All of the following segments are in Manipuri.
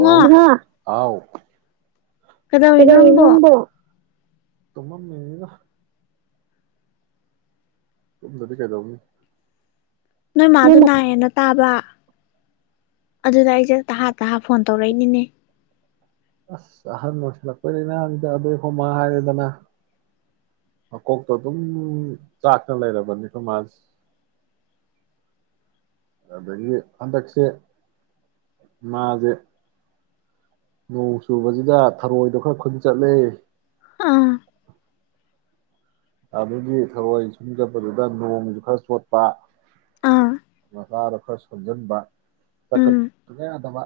ꯉꯣ ꯍꯥꯎ ꯀꯩꯗꯧꯔꯤꯅꯣ ꯅꯪꯕꯣ ꯇꯨꯃꯝꯃꯤꯅꯤꯗ ꯇꯨꯝꯗꯗꯤ ꯀꯩꯗꯧꯅꯤ ꯅꯣꯏ ꯃꯥꯗꯣ ꯅꯪꯅ ꯅꯥꯏꯌꯦꯅ ꯇꯥꯕ ꯑꯗꯨꯗ ꯑꯩꯁꯦ ꯇꯍꯥ ꯇꯍꯥ ꯐꯣꯟ ꯇꯧꯔꯛꯏꯅꯤꯅꯦ ꯑꯁ ꯑꯍꯟ ꯑꯣꯏꯁꯤꯜꯂꯛꯄꯩ ꯂꯩꯅꯥꯅꯤꯗ ꯑꯗꯨꯒ ꯑꯩꯈꯣꯏꯃꯥ ꯍꯥꯏꯔꯦꯗꯅ ꯃꯀꯣꯛꯇꯣ ꯑꯗꯨꯝ ꯆꯥꯛꯇꯅ ꯂꯩꯔꯕꯅꯤ ꯈꯣꯏꯃꯥꯁꯦ ꯑꯗꯨꯗꯒꯤ ꯍꯟꯗꯛꯁꯦ ꯃꯥꯁꯦ ꯅꯣꯡ ꯆꯨꯕꯁꯤꯗ ꯊꯔꯣꯏꯗꯣ ꯈꯔ ꯈꯨꯟ ꯆꯠꯂꯦ ꯑꯥ ꯑꯗꯨꯒꯤ ꯊꯔꯣꯏ ꯈꯨꯟ ꯆꯠꯄꯗꯨꯗ ꯅꯣꯡꯁꯨ ꯈꯔ ꯆꯣꯠꯄ ꯑꯥ ꯃꯁꯥꯗꯣ ꯈꯔ ꯁꯣꯟꯖꯟꯕ ꯆꯠꯀꯄꯣ ꯎꯝ ꯁꯨꯡꯌꯥ ꯌꯥꯗꯕ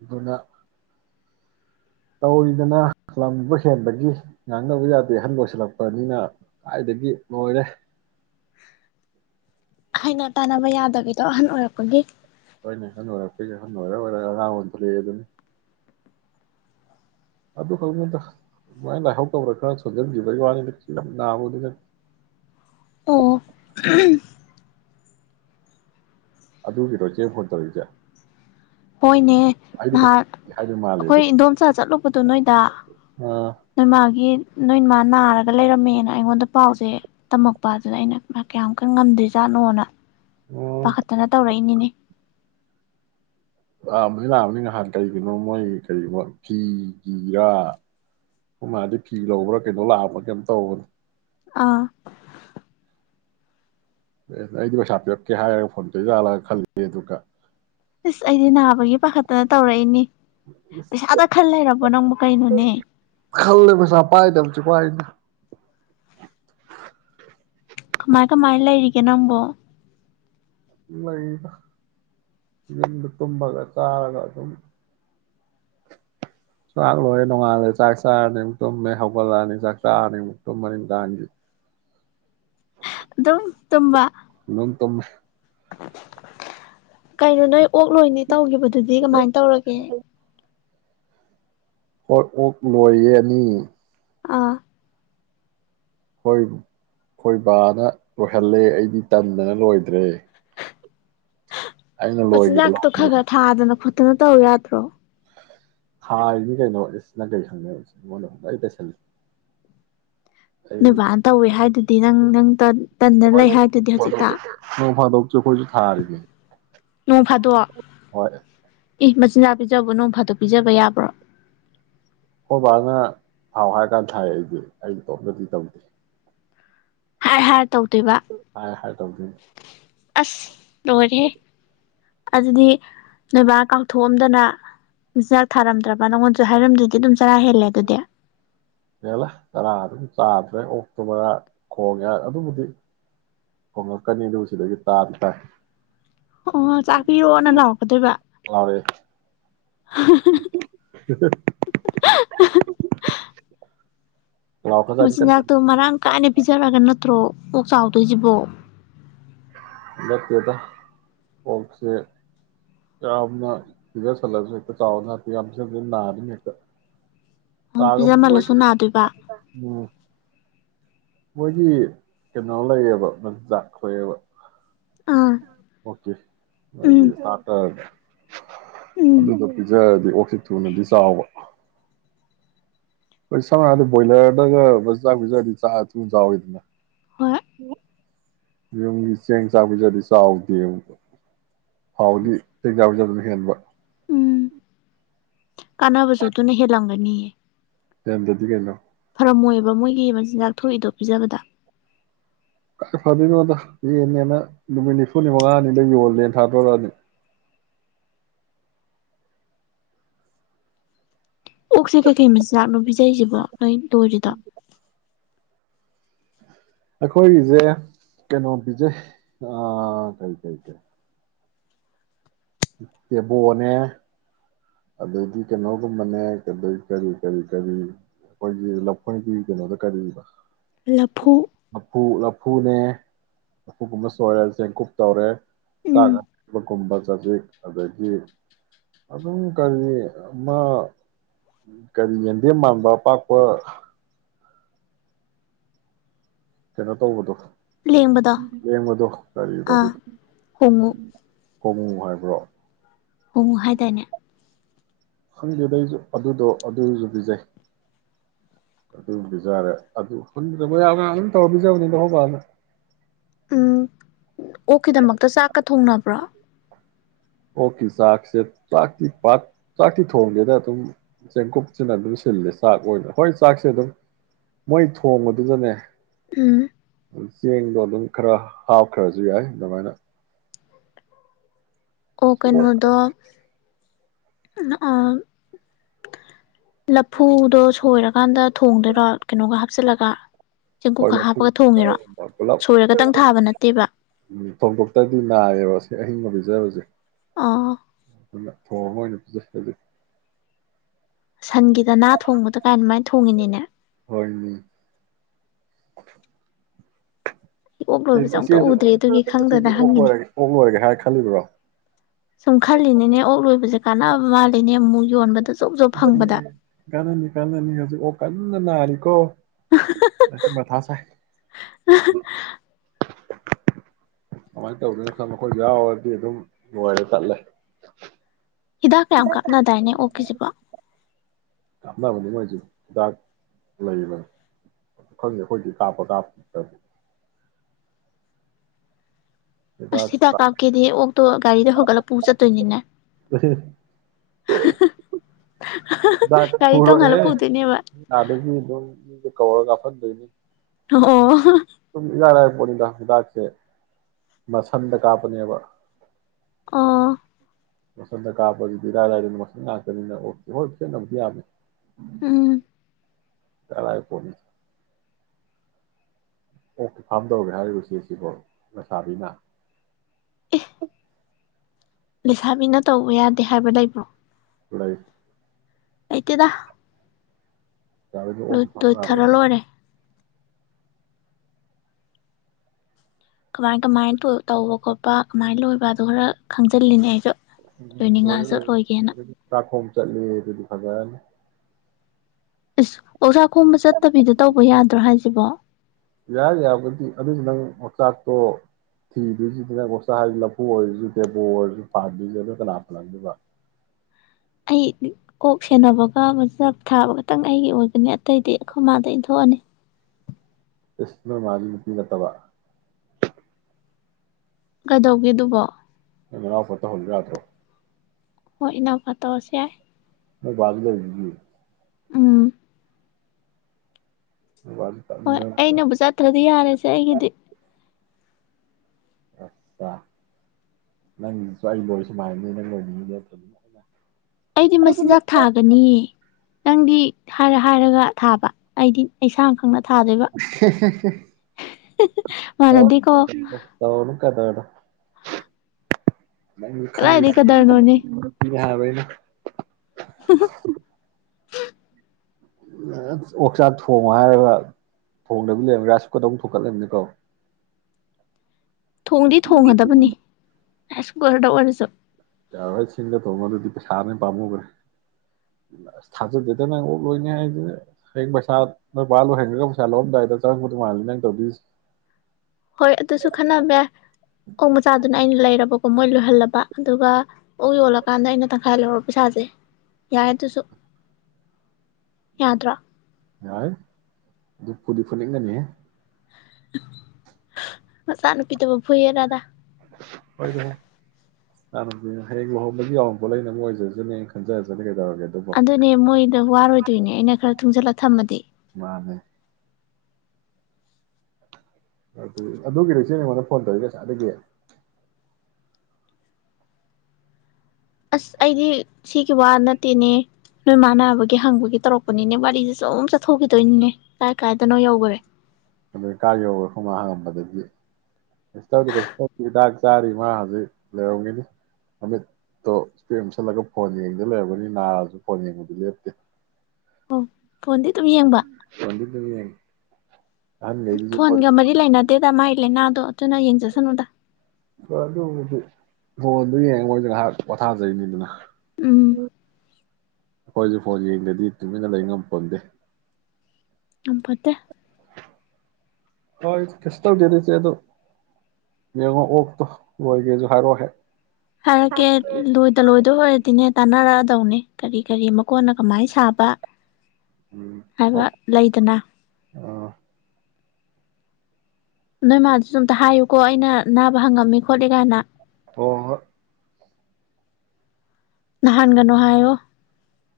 ꯑꯗꯨꯅ ꯇꯧꯔꯤꯗꯅ ꯂꯝꯕ ꯍꯦꯟꯕꯒꯤ ꯉꯥꯡꯅꯕ ꯌꯥꯗꯦ ꯑꯍꯟ ꯂꯣꯏꯁꯤꯜꯂꯛꯄꯅꯤꯅ ꯀꯥꯏꯗꯒꯤ ꯂꯣꯏꯔꯦ ꯍꯥꯏꯅ ꯇꯥꯟꯅꯕ ꯌꯥꯗꯕꯤꯗꯣ ꯑꯍꯟ ꯑꯣꯏꯔꯛꯄꯒꯤ ꯍꯣꯏꯅꯦ ꯑꯍꯟ ꯑꯣꯏꯔꯛꯄꯒꯤ ꯑꯍꯟ ꯑꯣꯏꯔ ꯑꯣꯏꯔꯒ ꯑꯉꯥꯡ ꯑꯣꯟꯊꯣꯔꯛꯑꯦꯗꯨꯅꯤ ꯑꯗꯨ ꯈꯗ ꯑꯗꯨꯃꯥꯏꯅ ꯂꯥꯏꯍꯧ ꯇꯧꯔ ꯈꯔ ꯁꯣꯟꯖꯟꯈꯤꯕꯒꯤ ꯋꯥꯅꯤꯗ ꯌꯥꯝ ꯅꯥꯕꯗꯤ [unintelligible] ꯑꯗꯨꯒꯤꯔꯣ ꯆꯦ ꯐꯣꯟ ꯇꯧꯔꯤꯛꯖꯦ ꯍꯣꯏꯅꯦ ꯅꯍꯥꯟ ꯍꯥꯏꯕ ꯃꯥꯜꯂꯦ ꯑꯩꯈꯣꯏ ꯑꯗꯨꯒ ꯏꯗꯣꯝꯆꯥ ꯆꯠꯂꯨ ꯗꯣ ꯅꯣꯏꯗ ꯑꯥ ꯅꯣꯏ ꯃꯥꯒꯤ ꯅꯣꯢ ꯃꯥ ꯅꯥꯔꯒ ꯂꯩꯔꯝꯃꯦꯅ ꯑꯩꯉꯣꯟꯗ ꯄꯥꯎꯁꯦ ꯇꯝꯃꯛꯄ ꯑꯗꯨꯗ ꯑꯩꯅ ꯀꯌꯥꯃꯨꯛ ꯀꯟ ꯉꯝꯗ꯭ꯔꯤꯖꯥꯠꯅꯣꯅ ꯎꯝ ꯄꯥꯈꯠꯇꯅ ꯇꯧꯔꯛꯏꯅꯤꯅꯦ ꯂꯥꯛꯑꯝꯕꯅꯤ ꯂꯥꯛꯑꯝꯕꯅꯤ ꯅꯍꯥꯟ ꯀꯩꯒꯤꯅꯣ ꯃꯣꯏ ꯀꯩꯣ ꯐꯤ ꯀꯤꯔꯥ ꯃꯥꯗꯤ ꯐꯤ ꯂꯧꯕ꯭ꯔꯥ ꯀꯩꯅꯣ ꯂꯥꯛꯑꯕ꯭ꯔꯥ ꯀꯩꯝ ꯇꯧꯕꯅꯤ ꯑꯥ ꯑꯦ ꯑꯩꯗꯤ ꯄꯩꯁꯥ ꯄꯤꯔꯛꯀꯦ ꯍꯥꯏꯔꯒ ꯐꯣꯟ ꯇꯧꯔꯛꯏꯖꯥꯠꯂ ꯈꯜꯂꯤ ꯑꯗꯨꯒ ꯏꯁꯁ ꯑꯩꯗꯤ ꯅꯥꯕꯒꯤ ꯄꯥꯈꯠꯇꯅ ꯇꯧꯔꯛꯏꯅꯤ ꯄꯩꯁꯥꯗ ꯈꯟ ꯂꯩꯔꯕꯣ ꯅꯪꯕꯨ ꯀꯩꯅꯣꯅꯦ ꯈꯜꯂ ꯄꯩꯁꯥ ꯄꯥꯏꯗꯕꯁꯤ ꯋꯥꯏꯗ ꯀꯃꯥꯏ ꯀꯃꯥꯏꯅ ꯂꯩꯔꯤꯒꯦ ꯅꯪꯕꯣ ꯂꯩꯗ ꯌꯨꯝꯗ ꯇꯨꯝꯃꯒ ꯆꯥꯔꯒ ꯑꯗꯨꯝ ꯆꯥꯛ ꯂꯣꯏꯔꯦ ꯅꯣꯡꯉꯥꯜꯂꯦ ꯆꯥꯛ ꯆꯥꯔꯅꯤ ꯑꯃꯨꯛ ꯇꯨꯝꯃꯦ ꯍꯧꯒꯠꯂꯛꯑꯅꯤ ꯆꯥꯛ ꯆꯥꯔꯅꯤ ꯑꯃꯨꯛ ꯇꯨꯝꯃꯅꯤ ꯅꯨꯡꯗꯥꯡꯒꯤ ꯑꯗꯨꯝ ꯇꯨꯝꯕꯥ ꯑꯗꯨꯝ ꯇꯨꯝꯃꯦ ꯀꯩꯅꯣ ꯅꯣꯏ ꯑꯣꯛꯂꯣꯏꯅꯦ ꯇꯧꯈꯤꯕꯗꯨꯗꯤ ꯀꯃꯥꯏ ꯇꯧꯔꯒꯦ ꯍꯣꯏ ꯑꯣꯛ ꯂꯣꯏꯔꯦꯅꯤ ꯑꯥ ꯍꯣꯏ ꯍꯣꯏ ꯕꯥꯅ ꯂꯣꯏꯍꯜꯂꯦ ꯑꯩꯗꯤ ꯇꯟꯗꯅ ꯂꯣꯏꯗ꯭ꯔꯦ ꯑꯩꯅ ꯂꯣꯏꯒꯦ ꯄꯆꯤꯟꯖꯥꯛ ꯇ ꯂꯧꯕꯅꯦ ꯈꯒ ꯊꯥꯗꯅ ꯐꯠ ꯐꯇꯅ ꯇꯧ ꯌꯥꯗ꯭ꯔꯣ ꯍꯥꯏꯔꯤꯅꯤ ꯀꯩꯅꯣ ꯑꯦꯁꯅꯪ ꯀꯔꯤ ꯈꯪꯅꯁꯦ ꯃꯉꯗ ꯑꯩ ꯇꯩꯁꯜꯂꯤ ꯑꯩ ꯅꯣꯏꯚꯕꯥꯅ ꯇꯧꯋꯦ ꯍꯥꯏꯗꯨꯗꯤ ꯅꯪ ꯅꯪ ꯇ ꯅ ꯐꯥꯗꯣ ꯆꯈꯣꯏꯁꯨ ꯊꯥꯔꯒ ꯅꯣꯡ ꯐꯥꯗꯣꯛꯑꯣ ꯑꯦ ꯃꯆꯤꯟꯖꯥꯛ ꯄꯤꯖꯕ ꯅꯣꯡ ꯐꯥꯗꯣꯛ ꯄꯤꯖꯕ ꯌꯥꯕ꯭ꯔꯣ ꯍꯣꯏ ꯚꯅ ꯐꯥꯎ ꯍꯥꯏꯔ ꯀꯥꯟꯗ ꯊꯥꯏ ꯑꯩꯗꯤ ꯑꯩ ꯇꯣꯞꯇꯗꯤ ꯇꯧꯗꯦ ꯍꯥꯏ ꯍ ꯍꯥꯏ ꯍꯥꯏ ꯇꯧꯗ ꯑꯁ ꯂꯣꯏꯔꯦ ꯑꯗꯨꯗꯤ ꯅꯣꯏꯕꯥ ꯀꯥꯎꯊꯣꯛꯑꯝꯗꯅ ꯃꯆꯤꯟꯖꯥꯛ ꯊꯥꯔꯝꯗ꯭ꯔꯕ ꯅꯪꯉꯣꯟꯁꯨ ꯍꯥꯏꯔꯝꯗ꯭ꯔꯗꯤ ꯑꯗꯨꯝ ꯆꯔꯥ ꯍꯦꯜꯂꯦ ꯑꯗꯨꯗꯤ ꯍꯦꯜꯂ ꯇꯔꯥ ꯑꯗꯨꯝ ꯆꯥꯗ꯭ꯔꯦ ꯑꯣꯛꯇꯣꯕꯔ ꯈꯣꯡꯉꯦ ꯑꯗꯨꯕꯨꯗꯤ ꯍꯣꯉꯛꯀꯅꯤ ꯑꯗꯨ ꯁꯤꯗꯒꯤ ꯇꯥꯗꯤ ꯇꯥꯏ ꯑꯣ ꯆꯥꯛꯄꯤꯔꯣꯅ ꯂꯥꯎꯔꯀꯗꯣꯏꯕ ꯂꯥꯎꯔꯛꯑꯦ ꯂꯥꯎꯔꯛꯀꯖꯥꯠꯗꯤ ꯃꯆꯤꯟ ꯀꯟꯅ ꯖꯥꯛꯇꯣ ꯃꯌꯥꯛ ꯀꯥꯏꯅ ꯄꯤꯖꯔꯒ ꯅꯠꯇ꯭ꯔꯣ ꯑꯣꯛ ꯆꯥꯎꯗꯣꯏꯖꯤꯕꯣ ꯅꯠꯇꯦꯗ ꯑꯣꯛꯁꯦ ꯌꯥꯝꯅ ꯄꯤꯖꯁꯜꯂꯁꯨ ꯍꯦꯛꯇ ꯆꯥꯎ ꯌꯥꯝ ꯄꯤꯖꯕꯖꯨ ꯅꯥꯗꯣꯏꯅꯤ ꯍꯦꯛꯇ ꯑꯣ ꯆꯥꯒꯝ ꯄꯤꯖꯥ ꯃꯜꯂꯁꯨ ꯃꯣꯏꯒꯤ ꯅꯗꯣꯏꯕ ꯎꯝ ꯃꯣꯏꯒꯤ ꯀꯩꯅꯣ ꯂꯩꯌꯦꯕ ꯃꯆꯤꯟꯖꯥꯛ ꯊꯣꯛꯑꯦꯕ ꯑꯥ ꯑꯣꯀꯦ ꯎꯝ ꯇ [unintelligible] ꯎꯝ ꯑꯗꯨꯒ ꯄꯤꯖꯔꯗꯤ ꯑꯣꯛꯁꯤ ꯊꯨꯅꯗꯤ ꯆꯥꯎꯕ ꯃꯣꯏ ꯁꯝꯅ ꯍꯥꯏꯔꯕ ꯕꯣꯏꯂꯔꯗꯒ ꯃꯖꯤꯖꯥꯛ ꯄꯤꯖꯔꯗꯤ ꯆꯥ ꯊꯨꯅ ꯆꯥꯎꯋꯤꯗꯅ ꯍꯣꯏ ꯍ [unintelligible] ꯌꯨꯝꯒꯤ ꯆꯦꯡ ꯆꯥꯛ ꯄꯤꯖꯕꯗꯤ ꯆꯥꯎꯗꯦ ꯍꯥꯎꯗꯤ ꯆꯦꯡ ꯆꯥꯛ ꯄꯤꯖꯕꯗꯨꯅ ꯍꯦꯟꯕ ꯎꯝ ꯀꯥꯟꯅꯕꯁꯨ ꯑꯗꯨꯅ ꯍꯦꯜꯂꯝꯒꯅꯤ [unintelligible] ꯍꯦꯟꯗꯗꯤ ꯀꯩꯅꯣ ꯄꯝꯃꯣꯏꯑꯕ ꯃꯣꯏꯒꯤ ꯃꯆꯤꯟꯖꯥꯛ ꯊꯣꯛꯏꯗꯣ ꯄꯤꯖꯕꯗ ꯀꯥꯏꯗ ꯐꯗꯣꯅꯣꯗ ꯌꯦꯟꯅꯦꯅ ꯅꯨꯃꯤꯠ ꯅꯤꯐꯨꯅꯤ ꯃꯉꯥꯅꯤꯗ ꯌꯣꯜꯂꯦꯅ ꯊꯥꯗꯣꯔꯛꯑꯅꯤ ꯑꯣꯛꯁꯤ ꯀꯩ ꯀꯩ ꯃꯤꯁꯤꯖꯥꯛꯅꯣ ꯄꯤꯖꯩ ꯁꯤꯕꯣ ꯅꯣꯏ ꯇꯣꯏꯔꯤꯗ ꯑꯩꯈꯣꯏꯒꯤꯁꯦ ꯀꯩꯅꯣ ꯄꯤꯖꯩ ꯀꯔꯤ ꯀꯔꯤ ꯀꯩ ꯇꯦꯕꯣꯅꯦ ꯑꯗꯩꯗꯤ ꯀꯩꯅꯣꯒꯨꯝꯕꯅꯦ ꯑꯗꯩ ꯀꯔꯤ ꯀꯔꯤ ꯀꯔꯤ ꯑꯩꯈꯣꯏꯒꯤ ꯂꯧꯐꯣꯏꯒꯤ ꯀꯩꯅꯣꯗ ꯀꯔꯤꯕ ꯂꯐꯨ ꯐꯨꯅꯦ ꯂꯐꯨꯒꯨꯝꯕ ꯁꯣꯏꯔꯦ ꯆꯦꯡꯀꯨꯞ ꯇꯧꯔꯦ ꯎꯝ ꯆꯥꯒ ꯃꯀꯨꯝꯕ ꯁꯖꯤꯛ ꯑꯗꯒꯤ ꯑꯗꯨꯝ ꯀꯔꯤ ꯑꯃ ꯀꯔꯤ ꯌꯦꯟꯗꯦꯝ ꯃꯥꯟꯕ ꯄꯥꯛꯄ ꯀꯩꯅꯣ ꯇꯧꯕꯗꯣ ꯂꯦꯡꯕꯗꯣ ꯂꯦꯡꯕꯗꯣ ꯀꯔꯤꯕ ꯑꯥ ꯑꯗꯨꯗꯣ ꯍꯣꯡꯉꯨ ꯍꯣꯡꯉꯨ ꯍꯥꯏꯕ꯭ꯔꯣ ꯍꯣꯡꯉꯨ ꯍꯥꯏꯗꯥꯏꯅꯦ ꯈꯪꯗꯦꯗ ꯑꯩꯁꯨ ꯑꯗꯨꯗꯣ ꯑꯗꯨꯁꯨ ꯄꯤꯖꯩ ꯑꯗꯨꯁꯨ ꯄꯤꯖꯔꯦ ꯑꯗꯨ ꯈꯪꯗꯦ ꯃꯣꯏ ꯑꯉꯥ ꯑꯗꯨꯝ ꯇꯧꯔ ꯄꯤꯖꯕꯅꯤꯗꯣ ꯍꯣꯕꯥꯅ ꯎꯝ ꯑꯣꯀꯤꯗꯃꯛꯇ ꯆꯥꯛꯀ ꯊꯣꯡꯅꯕ꯭ꯔꯣ ꯑꯣꯀꯤ ꯆꯥꯛꯁꯦ ꯆꯥꯛꯇꯤ ꯄꯥꯠ ꯆꯥꯛꯇꯤ ꯊꯣꯡꯗꯦꯗ ꯑꯗꯨꯝ ꯆꯦꯡꯀꯨꯞꯁꯤꯅ ꯑꯗꯨꯝ ꯁꯤꯜꯂꯦ ꯆꯥꯛ ꯑꯣꯏꯅ ꯍꯣꯏ ꯆꯥꯛꯁꯦ ꯑꯗꯨꯝ ꯃꯣꯏ ꯊꯣꯡꯕꯗꯨꯗꯅꯦ ꯑꯝ ꯆꯦꯡꯗꯣ ꯑꯗꯨꯝ ꯈꯔ ꯍꯥꯞꯈ꯭ꯔꯁꯨ ꯌꯥꯏ ꯑꯗꯨꯃꯥꯏꯅ ꯑꯣ ꯁꯣꯛ ꯀꯩꯅꯣ ꯗꯣ ꯅ ꯑꯥ ꯂꯐꯨꯗꯣ ꯁꯣꯏꯔꯀꯥꯟꯗ ꯊꯣꯡꯗꯣꯏꯔꯣ ꯀꯩꯅꯣꯒ ꯍꯥ ꯄꯨꯞꯁꯤꯜꯂꯒ ꯄꯨꯂꯞ ꯎ ꯁꯣꯏꯔꯒꯇꯪ ꯊꯥꯕ ꯅꯠꯇꯦꯕ ꯊꯣꯡꯗꯣꯛꯇꯗꯤ ꯅꯥꯔꯦꯕ ꯁꯤ ꯑꯍꯤꯡꯕ ꯖꯔꯗꯦ ꯑꯥ ꯊꯣꯡ ꯑꯣꯏꯅ ꯐꯖꯩ ꯁꯟꯒꯤꯗ ꯅꯥ ꯊꯣꯡꯕꯗꯣ ꯀꯥꯏ ꯑꯗꯨꯃꯥꯏꯅ ꯊꯣꯡꯉꯤꯅꯤꯅꯦ ꯍꯣꯏꯅꯦ [unintelligible] ꯑꯩ ꯑꯣꯛ ꯂꯣꯏꯕꯁꯦ ꯏꯆꯦꯁꯨ ꯑꯨꯛꯇ ꯏꯆꯦꯁꯨ ꯎꯗ꯭ꯔꯦ ꯑꯗꯨꯒꯤ ꯈꯪꯗꯅ ꯑꯣꯛ ꯍꯪꯉꯤꯅꯦ ꯂꯣꯏꯔꯒꯦ ꯑꯣꯛ ꯂꯣꯏꯔꯒꯦ ꯍꯥꯏꯔ ꯈꯜꯂꯤꯕ꯭ꯔꯣ ꯁꯨꯝ ꯈꯜꯂꯤꯅꯤꯅꯦ ꯑꯣꯛ ꯂꯣꯏꯕꯁꯦ ꯀꯥꯟꯅꯕ ꯃꯥꯜꯂꯤꯅꯦ ꯑꯃꯨꯛ ꯌꯣꯟꯕꯗ ꯖꯣꯞ ꯖꯣꯞ ꯐꯪꯕꯗ ꯅꯥꯏꯔꯤꯀꯣ ꯃꯊꯥꯁ ꯑꯗꯨꯃꯥꯏꯅ ꯇꯧꯗꯣꯏꯅ ꯈ ꯃꯈꯣꯏ ꯌꯥꯎꯔꯗꯤ ꯑꯗꯨꯝ ꯥꯏꯔꯦ ꯆꯠꯂꯦ ꯍꯤꯗꯥꯛ ꯀꯌꯥꯝ ꯀꯥꯞꯅꯗꯥꯏꯅꯦ ꯑꯣ ꯀꯦꯁꯤꯕꯣ ꯀꯥꯞꯅꯕꯅꯤ ꯃꯣꯏꯁꯤ ꯍꯤꯗꯥꯛ ꯂꯩꯕꯅꯤ ꯈꯪꯗꯦ ꯑꯩꯈꯣꯏꯗꯤ ꯀꯥꯞꯄ ꯀꯥꯞꯗꯕ ꯍꯤꯗꯥꯛꯁꯨ ꯑꯁꯤꯁꯇꯥ ꯇꯥꯞꯀꯦꯗꯤ ꯑꯣꯛꯇꯣ ꯒꯥꯔꯤꯗ ꯍꯧꯒꯠꯂ ꯄꯨ ꯆꯠꯇꯣꯏꯅꯤꯅꯦ ꯍꯤꯗꯥꯛ ꯒꯥꯔꯤ ꯇꯣꯡꯍꯜꯂꯒ ꯄꯨꯔꯣꯏꯍꯦ ꯄꯨꯗꯣꯏꯅꯦꯕ ꯀꯧꯔ ꯀꯥꯐꯗꯣꯏꯅꯤ ꯑꯣ ꯌꯥ ꯗ ꯍꯤꯗꯥꯛꯁꯦ ꯃꯁꯟꯗ ꯀꯥꯞꯄꯅꯦꯕ ꯑꯣ ꯃꯁꯟꯗ [inaudible] ꯑ ꯑꯔꯥꯏꯕ ꯄꯣꯠ ꯅꯤ ꯑꯣꯀꯦ ꯐꯥꯝ ꯇꯧꯔꯦ ꯍꯥꯏꯔꯤꯕꯁꯤꯁꯤꯕꯣ ꯅꯁꯥꯕꯤꯅ [unintelligible] ꯂꯩꯁꯥꯕꯤꯅ ꯇꯧꯕ ꯌꯥꯗꯦ ꯍꯥꯏꯕ ꯂꯩꯕ꯭ꯔꯣ ꯂꯩ ꯑꯩꯇꯗ ꯂꯩꯁꯥꯕꯤꯅ ꯕ꯭ꯂꯨ ꯑꯣꯛꯀꯤ ꯐꯥꯝ ꯇꯨꯠꯊꯔ ꯉꯥꯛꯇꯅꯦ ꯂꯣꯏꯔꯦ ꯀꯃꯥꯏ ꯀꯃꯥꯏꯅ ꯇꯧꯕ ꯈꯣꯠꯄ ꯀꯃꯥꯏ ꯂꯣꯏꯕ ꯑꯗꯨ ꯈꯔ ꯈꯪꯖꯤꯜꯂꯤꯅꯦ ꯑꯩꯁꯦ ꯂꯣꯏꯅꯤꯡꯉꯛꯑꯁꯨꯂꯣꯏꯒꯦꯅ ꯆꯠꯂꯤ ꯑꯗꯨꯗꯤ ꯐꯕ ꯑꯁ ꯄꯧꯁꯥꯛ ꯈꯣꯝꯕ ꯆꯠꯇꯕꯤꯗ ꯇꯧꯕ ꯌꯥꯗ꯭ꯔꯣ ꯍꯥꯏꯁꯤꯕꯣ ꯌꯥꯏ ꯌꯥꯕꯨꯗꯤ ꯑꯗꯨꯏꯁꯨ ꯅꯪ ꯑꯣꯆꯥꯛꯇꯣ ꯊꯤꯗꯣꯏꯁꯤꯗꯅ ꯑꯣꯆꯥꯛ ꯍꯥꯏꯁꯤ ꯂꯐꯨ ꯑꯣꯏꯔꯁꯨ ꯇꯦꯕꯣ ꯑꯣꯏꯔꯁꯨ ꯐꯥꯗꯣꯏꯁꯤꯦ ꯑꯗꯨ ꯀꯅꯥ ꯐꯂꯗꯦꯕ ꯑꯩ ꯑꯣꯛ ꯁꯦꯟꯅꯕꯒ ꯐꯖꯅ ꯊꯥꯕ ꯈꯛꯇꯪ ꯑꯩꯒꯤ ꯑꯣꯏꯒꯅꯤ ꯑꯇꯩꯗꯤ ꯑꯩꯈꯣꯏ ꯃꯥꯗ ꯏꯟꯊꯣꯛꯑꯅꯤ ꯏꯁ ꯅꯣꯏ ꯃꯗꯤ ꯅꯨꯄꯤꯅꯠꯇꯕꯥ ꯀꯩꯗꯧꯒꯦꯗꯨꯕꯣ ꯑꯗꯨ ꯅꯅꯥꯎ ꯅꯨꯄꯥ ꯇꯧꯍꯟꯂꯨ ꯌꯥꯗꯔꯣ ꯍꯣꯏ ꯏꯅꯥꯎꯄ ꯇꯧ ꯍꯜꯂꯥꯖꯨ ꯌꯥꯏ ꯅꯣꯏ ꯕꯥꯖꯨ ꯂꯩꯗꯨꯗꯤ ꯑꯥ ꯅꯣꯏ ꯕꯥꯁꯨ ꯍꯣꯏ ꯇꯟꯗꯅ ꯑꯩꯅꯕꯨ ꯆꯠꯇ꯭ꯔꯗꯤ ꯌꯥꯔꯦꯁꯦ ꯑꯩꯒꯤꯗꯤ ꯑ ꯅꯪꯁꯨ ꯑꯩ ꯂꯣꯏꯔꯤ ꯁꯨꯃꯥꯏꯅ ꯅ ꯅꯪ ꯂꯣꯏꯅꯤꯡꯉꯤꯗꯅ ꯑꯩꯅ ꯑꯩꯗꯤ ꯃꯆꯤꯟꯖꯥꯛ ꯊꯥꯒꯅꯤ ꯅꯪꯗꯤ ꯍꯥꯏꯔ ꯍꯥꯏꯔꯒ ꯊꯥꯕ ꯑꯩꯗꯤ ꯑꯩ ꯏꯁꯥ ꯈꯛ ꯅ ꯃꯥꯟꯅꯗꯦꯀꯣ [inaudible] ꯀꯗꯔꯗꯣ ꯀꯗꯥꯏꯗꯩ ꯀꯗꯔꯅꯣꯅꯦ [unintelligible] ꯌꯔꯣꯏꯅꯦ [unintelligible] ꯑꯣꯛꯆꯥꯛ ꯊꯣꯡꯉꯣ ꯍꯥꯏꯔꯒ ꯊꯣꯡꯗꯕꯤ ꯂꯩꯔ ꯔꯥꯏꯁ [unintelligible] ꯊꯣꯡꯗꯤ ꯊꯣꯡꯒꯗꯕꯅꯤ ꯑꯦꯁ ꯀꯨꯀꯔꯗ ꯑꯣꯏꯔꯁꯨ ꯌꯥꯔꯣꯏ ꯁꯤꯁꯤꯡꯒ ꯇꯧꯅ ꯑꯗꯨꯗꯤ ꯄꯩꯁꯥ ꯅ ꯄꯥꯝꯃꯨꯈ꯭ꯔꯦ ꯑꯁ ꯊꯥꯖꯗꯦꯗ ꯅꯪ ꯑꯣꯛ ꯂꯣꯏꯅꯤ ꯍꯥꯏꯁꯤꯅꯦ ꯍꯌꯦꯡ ꯄꯩꯁꯥ ꯂꯣꯏꯄꯥ ꯂꯣꯏꯍꯟꯈꯒ ꯄꯩꯁꯥ ꯂꯧꯔꯝꯗꯥꯏꯗ ꯆꯪꯉꯕ ꯇꯣꯡꯉꯥꯜꯂꯤ ꯅꯪ ꯇꯧꯗꯣꯏꯁꯤ ꯍꯣꯏ ꯑꯗꯨꯁꯨ ꯈꯟꯅꯕ ꯌꯥꯏ ꯑꯣꯛ ꯃꯆꯥꯗꯨꯅ ꯑꯩꯅ ꯂꯩꯔꯕꯀꯣ ꯃꯣꯏ ꯂꯣꯏꯍꯜꯂꯕ ꯑꯗꯨꯒ ꯑꯣꯛ ꯌꯣꯜꯂꯀꯥꯟꯗ ꯑꯩꯅ ꯇꯪꯈꯥꯏ ꯂꯧꯔ ꯄꯩꯁꯥꯁꯦ ꯌꯥꯏꯦ ꯑꯗꯨꯁꯨ ꯌꯥꯗ꯭ꯔꯣ ꯌꯥꯏ ꯑꯗꯨ ꯐꯨꯗꯤ ꯐꯅꯦꯛꯒꯅꯤ ꯃꯆꯥ ꯅꯨꯨꯄꯤꯗꯨꯕꯨ ꯐꯨꯏꯌꯦ ꯑꯥꯗꯥ ꯑꯣꯏꯗꯦ ꯥꯟꯅ ꯍꯌꯦꯡ ꯂꯨꯍꯣꯡꯕꯒꯤ ꯌꯥꯎꯔꯕꯄꯣꯠ ꯑꯅ ꯑꯃꯨꯛ ꯑꯣꯏꯖꯁꯅꯦꯅ ꯈꯟꯖꯔꯖꯅꯤ ꯀ ꯑꯗꯨꯅꯦ ꯃꯣꯏꯗ ꯋꯥꯔꯣꯏꯗꯣꯏꯅꯦ ꯑꯩꯅ ꯈꯔ ꯊꯨꯡꯖꯤꯜꯂꯒ ꯊꯝꯃꯗꯤ ꯑꯗꯦ ꯑꯗꯨ ꯑꯗꯨꯒꯤꯗꯁ ꯑꯩꯉꯣꯟꯗ ꯐꯣꯟ ꯇꯧꯔꯤ ꯉꯁꯥꯗꯒꯤ ꯑꯁ ꯑꯩꯗꯤ ꯁꯤꯒꯤ ꯋꯥ ꯅꯠꯇꯦꯅꯦ ꯅꯣꯏꯃꯥꯟꯅꯕꯒꯤ ꯍꯪꯕꯒꯤ ꯇꯧꯔꯛꯄꯅꯤꯅꯦ ꯋꯥꯔꯤꯁꯦ ꯁꯝ ꯆꯠꯊꯣꯛꯈꯤꯗꯣꯏꯅꯤꯅꯦ ꯀꯥꯏ ꯀꯥꯏꯗꯅꯣ ꯌꯧꯈꯔꯦ ꯑꯗꯨꯗ ꯀꯖꯔ ꯈꯨ ꯃꯥꯝꯕꯗꯗꯒꯤꯗꯤ ꯑꯦꯁꯥꯎꯗꯗꯤꯒꯁ ꯆꯥꯔꯤ ꯃꯥ ꯍꯧꯖꯤꯛ ꯂꯩꯔꯝꯒꯅꯤ ꯅꯨꯃꯤꯠꯇꯣ ꯏꯁꯇ ꯑꯃꯨꯁꯤꯜꯂꯒ ꯐꯣꯟ ꯌꯦꯡꯕꯗ ꯂꯩꯔꯝꯒꯅꯤ ꯅꯥꯔꯁꯨ ꯐꯣꯟ ꯌꯦꯡꯕꯗꯤ ꯂꯦꯞꯇꯦ ꯑꯣ ꯐꯣꯟꯗꯤ ꯑꯗꯨꯝ ꯌꯦꯡꯕ ꯑꯗꯨ ꯐꯣꯟꯒ ꯃꯔꯤ ꯂꯩꯅꯗꯦꯗ ꯃꯥꯏ ꯂꯩꯅꯥꯗꯣ ꯑꯗꯨꯅ ꯌꯦꯡꯖꯁꯅꯨꯗ ꯍꯣꯏ ꯑꯗꯨ ꯐꯣꯟꯗꯨ ꯌꯦꯡꯉ ꯃꯣꯏꯗ ꯉꯥꯏꯍꯥꯛ ꯄꯣꯊꯥꯖꯩꯅꯤꯗꯅ ꯎꯝ ꯑꯩꯈꯣꯏꯁꯨ ꯐꯣꯟꯁꯦ ꯌꯦꯡꯗꯗꯤ ꯇꯨꯃꯤꯟꯅ ꯂꯩꯕ ꯄꯣꯟꯗꯦ ꯑꯝꯕꯠꯇꯦ ꯍ ꯀꯁ ꯇꯧꯗꯁꯦ ꯑꯗꯨ ꯌꯦꯉ ꯑꯣꯛꯇꯣ ꯑꯣꯏꯁꯨ ꯍꯥꯏꯔꯣ ꯍꯥꯏ ꯍꯥꯏꯔꯛꯀꯦ ꯂꯣꯏꯗ ꯂꯣꯏꯗꯣꯏ ꯍꯣꯏꯔ ꯑꯗꯨꯅꯦ ꯇꯥꯅꯔꯛꯑꯗꯧꯅꯦ ꯀꯔꯤ ꯀꯔꯤ ꯃꯀꯣꯟꯅ ꯀꯃꯥꯏꯅ ꯁꯥꯕ ꯎꯝ ꯍꯣ ꯍꯥꯏꯕ ꯂꯩꯗꯅ ꯑꯥ ꯅꯣꯏ ꯃꯥꯗꯨꯁꯨ ꯑꯝꯇ ꯍꯥꯏꯌꯨꯀꯣ ꯑꯩꯅ ꯅꯥꯕ ꯍꯪꯉꯝꯃꯦ ꯈꯣꯠꯂꯤꯦ ꯀꯥꯏꯅ ꯑꯣ ꯅꯍꯥꯟꯒꯅꯨ ꯍꯥꯏꯌꯣ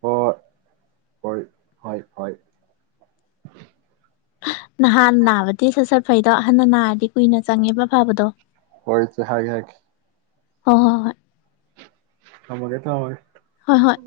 ꯍ ꯍꯣꯏ ꯍ ꯍ ꯅꯍꯥꯟ ꯅꯅꯥꯕꯇꯤꯁꯁ ꯐꯩꯗꯣ ꯑꯍꯟꯅ ꯅꯥꯔꯗꯤ ꯀꯨꯏꯅ ꯆꯪꯉꯦꯕ ꯐꯕꯗꯣ ꯍꯔ ꯆ ꯍꯖ ꯍ ꯍꯣꯏ ꯍꯣꯏ ꯍꯣꯏ ꯊꯃꯒꯦꯇꯣꯏ ꯍꯣꯏ ꯍꯣꯏ